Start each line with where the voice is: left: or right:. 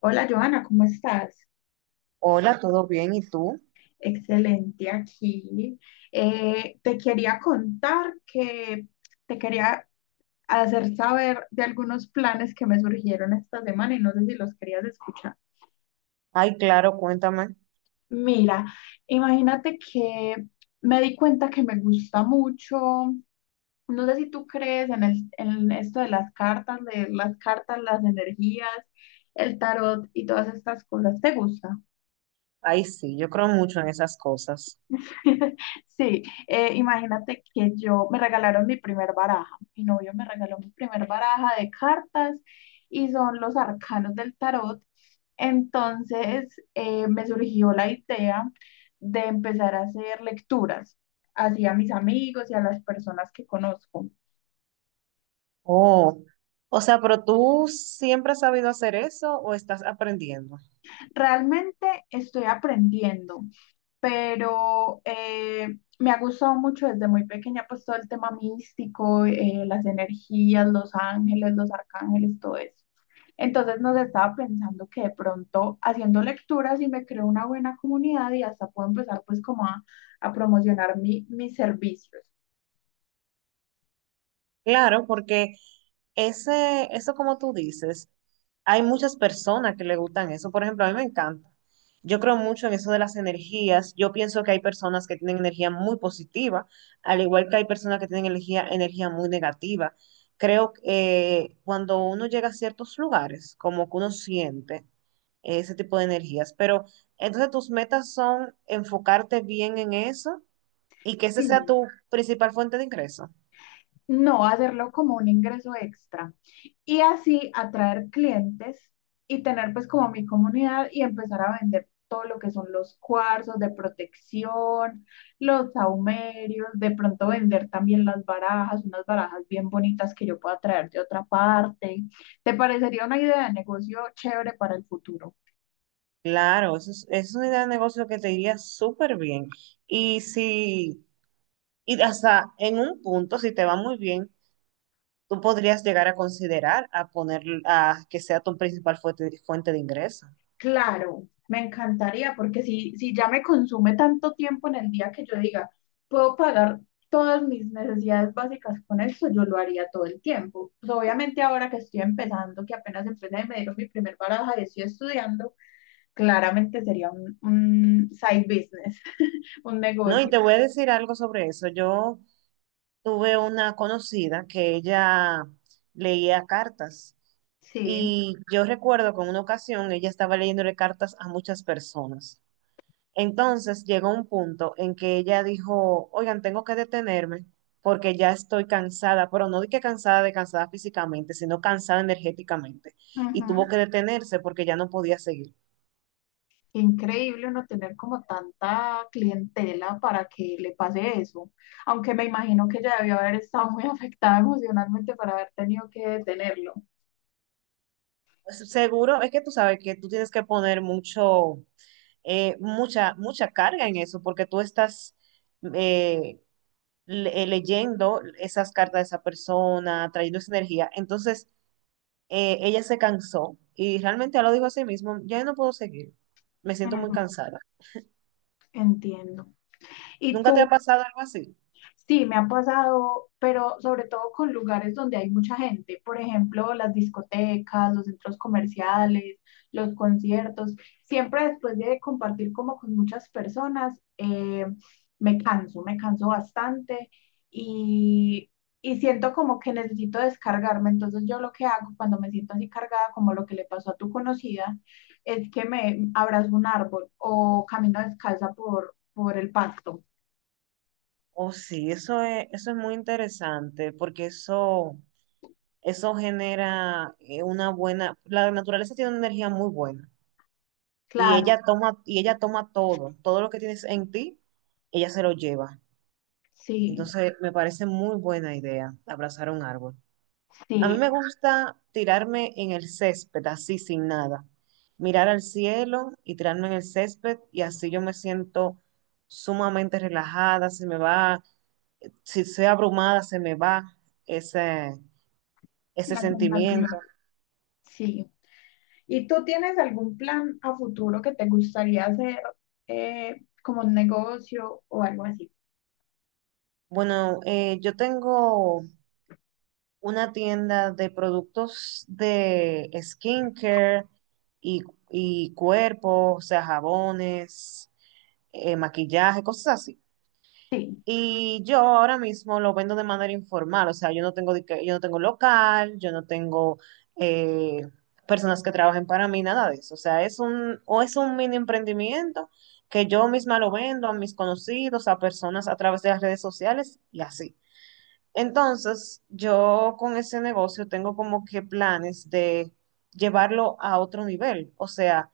left: Hola Joana, ¿cómo estás?
right: Hola, ¿todo bien? ¿Y tú?
left: Excelente aquí. Te quería contar que te quería hacer saber de algunos planes que me surgieron esta semana y no sé si los querías escuchar.
right: Ay, claro, cuéntame.
left: Mira, imagínate que me di cuenta que me gusta mucho. No sé si tú crees en, en esto de las cartas, las energías, el tarot y todas estas cosas. ¿Te gusta?
right: Ay, sí, yo creo mucho en esas cosas.
left: Sí, imagínate que yo me regalaron mi primer baraja, mi novio me regaló mi primer baraja de cartas y son los arcanos del tarot. Entonces me surgió la idea de empezar a hacer lecturas así a mis amigos y a las personas que conozco.
right: Oh, o sea, pero tú siempre has sabido hacer eso o estás aprendiendo?
left: Realmente estoy aprendiendo, pero me ha gustado mucho desde muy pequeña, pues todo el tema místico, las energías, los ángeles, los arcángeles, todo eso. Entonces nos estaba pensando que de pronto haciendo lecturas y me creo una buena comunidad y hasta puedo empezar pues como a promocionar mis servicios.
right: Claro, porque eso como tú dices, hay muchas personas que le gustan eso. Por ejemplo, a mí me encanta. Yo creo mucho en eso de las energías. Yo pienso que hay personas que tienen energía muy positiva, al igual que hay personas que tienen energía muy negativa. Creo que cuando uno llega a ciertos lugares, como que uno siente ese tipo de energías. Pero entonces tus metas son enfocarte bien en eso y que ese sea
left: Sí.
right: tu principal fuente de ingreso.
left: No hacerlo como un ingreso extra, y así atraer clientes y tener pues como mi comunidad y empezar a vender todo lo que son los cuarzos de protección, los saumerios, de pronto vender también las barajas, unas barajas bien bonitas que yo pueda traer de otra parte. ¿Te parecería una idea de negocio chévere para el futuro?
right: Claro, es una idea de negocio que te iría súper bien. Y si, y hasta en un punto, si te va muy bien, tú podrías llegar a considerar a poner, a que sea tu principal fuente de ingreso.
left: Claro, me encantaría, porque si ya me consume tanto tiempo en el día que yo diga, puedo pagar todas mis necesidades básicas con esto, yo lo haría todo el tiempo. Pues obviamente ahora que estoy empezando, que apenas empecé y me dieron mi primer baraja y estoy estudiando, claramente sería un side business, un
right: No, y
left: negocio.
right: te voy a decir algo sobre eso. Yo tuve una conocida que ella leía cartas.
left: Sí.
right: Y yo recuerdo que en una ocasión ella estaba leyéndole cartas a muchas personas. Entonces llegó un punto en que ella dijo, oigan, tengo que detenerme porque ya estoy cansada, pero no de que cansada de cansada físicamente, sino cansada energéticamente. Y tuvo que detenerse porque ya no podía seguir.
left: Qué increíble uno tener como tanta clientela para que le pase eso. Aunque me imagino que ella debió haber estado muy afectada emocionalmente para haber tenido que detenerlo.
right: Pues, seguro es que tú sabes que tú tienes que poner mucho, mucha carga en eso porque tú estás eh, leyendo esas cartas de esa persona, trayendo esa energía. Entonces, ella se cansó y realmente ella lo dijo a sí mismo, ya no puedo seguir, me siento muy
left: Ujú,
right: cansada.
left: entiendo. ¿Y
right: ¿Nunca te ha
left: tú?
right: pasado algo así?
left: Sí, me ha pasado, pero sobre todo con lugares donde hay mucha gente, por ejemplo, las discotecas, los centros comerciales, los conciertos. Siempre después de compartir como con muchas personas, me canso bastante y, y siento como que necesito descargarme. Entonces yo lo que hago cuando me siento así cargada, como lo que le pasó a tu conocida, es que me abrazo un árbol o camino descalza por el pasto.
right: Oh, sí, eso es muy interesante porque eso genera una buena, la naturaleza tiene una energía muy buena y
left: Claro,
right: y ella toma todo, todo lo que tienes en ti, ella se lo lleva.
left: sí.
right: Entonces, me parece muy buena idea abrazar un árbol. A mí me
left: Sí,
right: gusta tirarme en el césped, así sin nada. Mirar al cielo y tirarme en el césped y así yo me siento sumamente relajada, se me va, si soy abrumada, se me va ese, ese
left: la
right: sentimiento.
left: sensación, sí. ¿Y tú tienes algún plan a futuro que te gustaría hacer eh, como un negocio o algo así?
right: Bueno, yo tengo una tienda de productos de skincare y, y cuerpo, o sea, jabones, maquillaje, cosas así.
left: Sí,
right: Y yo ahora mismo lo vendo de manera informal, o sea, yo no tengo local, yo no tengo eh, personas que trabajen para mí, nada de eso. O sea, es un mini emprendimiento que yo misma lo vendo a mis conocidos, a personas a través de las redes sociales y así. Entonces, yo con ese negocio tengo como que planes de llevarlo a otro nivel, o sea,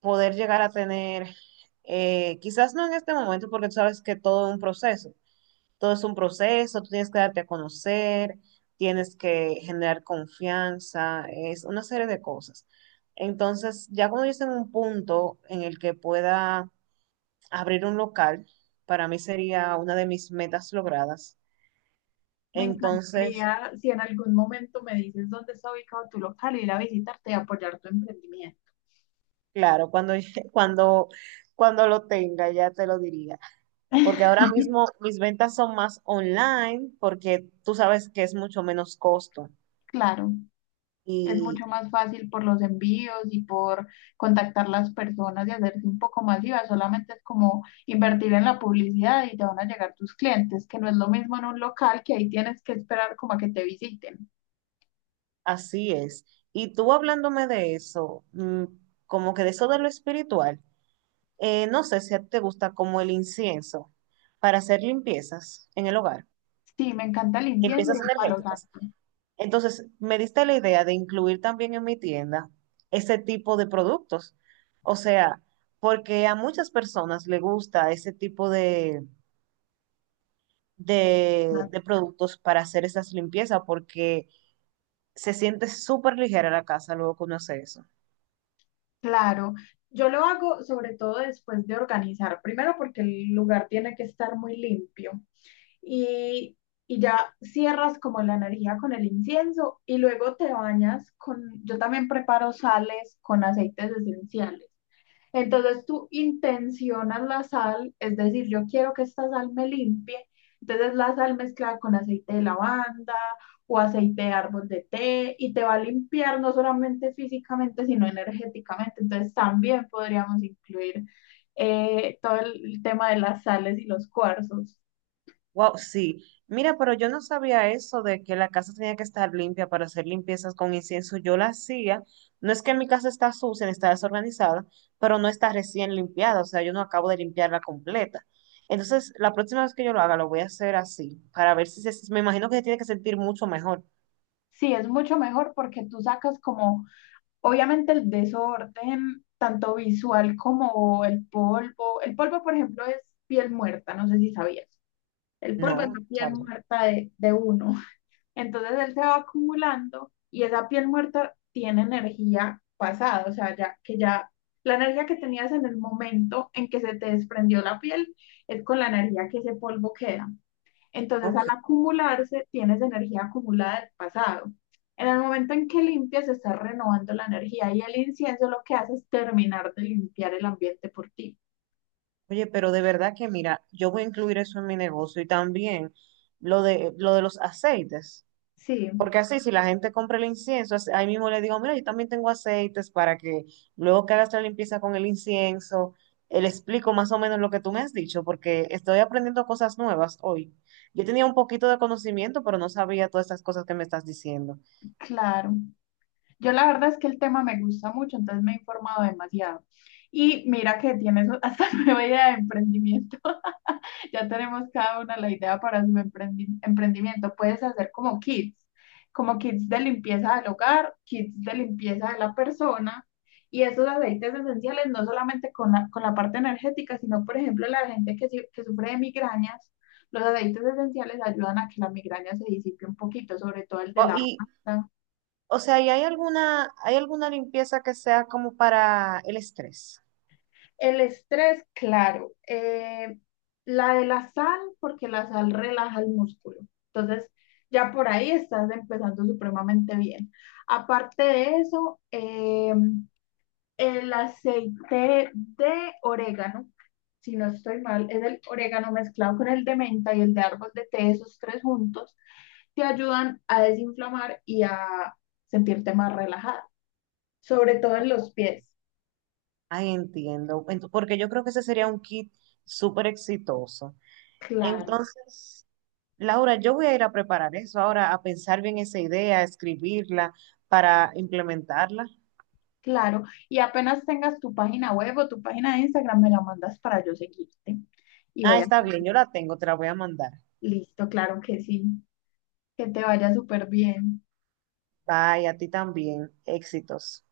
right: poder llegar a tener, quizás no en este momento, porque tú sabes que todo es un proceso, tú tienes que darte a conocer, tienes que generar confianza, es una serie de cosas. Entonces, ya cuando yo esté en un punto en el que pueda abrir un local, para mí sería una de mis metas logradas.
left: me
right: Entonces,
left: encantaría si en algún momento me dices dónde está ubicado tu local, ir a visitarte y apoyar tu emprendimiento.
right: claro, cuando, cuando lo tenga, ya te lo diría. Porque ahora mismo mis ventas son más online, porque tú sabes que es mucho menos costo.
left: Claro. Es mucho
right: Y
left: más fácil por los envíos y por contactar las personas y hacerse un poco masiva. Solamente es como invertir en la publicidad y te van a llegar tus clientes, que no es lo mismo en un local, que ahí tienes que esperar como a que te visiten.
right: así es. Y tú hablándome de eso, como que de eso de lo espiritual, no sé si a ti te gusta como el incienso para hacer limpiezas en el hogar,
left: Sí, me encanta el incienso y
right: limpiezas
left: el palo
right: energéticas.
left: santo.
right: Entonces, me diste la idea de incluir también en mi tienda ese tipo de productos. O sea, porque a muchas personas le gusta ese tipo
left: Claro.
right: de productos para hacer esas limpiezas porque se siente súper ligera la casa luego que uno hace eso.
left: Claro, yo lo hago sobre todo después de organizar, primero porque el lugar tiene que estar muy limpio y, y ya cierras como la energía con el incienso y luego te bañas con, yo también preparo sales con aceites esenciales. Entonces tú intencionas la sal, es decir, yo quiero que esta sal me limpie, entonces la sal mezclada con aceite de lavanda o aceite de árbol de té y te va a limpiar no solamente físicamente, sino energéticamente. Entonces también podríamos incluir todo el tema de las sales y los cuarzos.
right: Wow, sí. Mira, pero yo no sabía eso de que la casa tenía que estar limpia para hacer limpiezas con incienso. Yo la hacía. No es que mi casa está sucia, ni está desorganizada, pero no está recién limpiada. O sea, yo no acabo de limpiarla completa. Entonces, la próxima vez que yo lo haga, lo voy a hacer así, para ver si se Me imagino que se tiene que sentir mucho mejor.
left: Sí, es mucho mejor porque tú sacas como, obviamente el desorden, tanto visual como el polvo. El polvo, por ejemplo, es piel muerta, no sé si sabías. El polvo es
right: No,
left: la piel
right: sabes.
left: muerta de uno. Entonces él se va acumulando y esa piel muerta tiene energía pasada, o sea, ya que ya la energía que tenías en el momento en que se te desprendió la piel es con la energía que ese polvo queda. Entonces, al
right: Ok.
left: acumularse, tienes energía acumulada del pasado. En el momento en que limpias, estás renovando la energía y el incienso lo que hace es terminar de limpiar el ambiente por ti.
right: Oye, pero de verdad que mira, yo voy a incluir eso en mi negocio y también lo de los aceites.
left: Sí,
right: Porque así, si la gente compra el incienso, así- ahí mismo le digo, mira, yo también tengo aceites para que luego que hagas la limpieza con el incienso, le explico más o menos lo que tú me has dicho, porque estoy aprendiendo cosas nuevas hoy. Yo tenía un poquito de conocimiento, pero no sabía todas estas cosas que me estás diciendo.
left: claro. Yo la verdad es que el tema me gusta mucho, entonces me he informado demasiado. Y mira que tienes hasta nueva idea de emprendimiento. Ya tenemos cada una la idea para su emprendimiento. Puedes hacer como kits de limpieza del hogar, kits de limpieza de la persona. Y esos aceites esenciales, no solamente con con la parte energética, sino, por ejemplo, la gente que, que sufre de migrañas, los aceites esenciales ayudan a que la migraña se disipe un poquito, sobre todo el de
right: O-
left: la
right: y, ¿Y hay alguna limpieza que sea como para el estrés?
left: El estrés, claro. La de la sal, porque la sal relaja el músculo. Entonces, ya por ahí estás empezando supremamente bien. Aparte de eso, el aceite de orégano, si no estoy mal, es el orégano mezclado con el de menta y el de árbol de té, esos tres juntos, te ayudan a desinflamar y a sentirte más relajada, sobre todo en los pies.
right: Ay, entiendo. Ento- porque yo creo que ese sería un kit súper exitoso.
left: Claro.
right: Entonces, Laura, yo voy a ir a preparar eso ahora, a pensar bien esa idea, a escribirla para implementarla.
left: Claro, y apenas tengas tu página web o tu página de Instagram, me la mandas para yo seguirte. Y
right: Ah,
left: voy a...
right: está bien, yo la tengo, te la voy a mandar.
left: Listo, claro que sí. Que te vaya súper bien.
right: Bye, a ti también. Éxitos.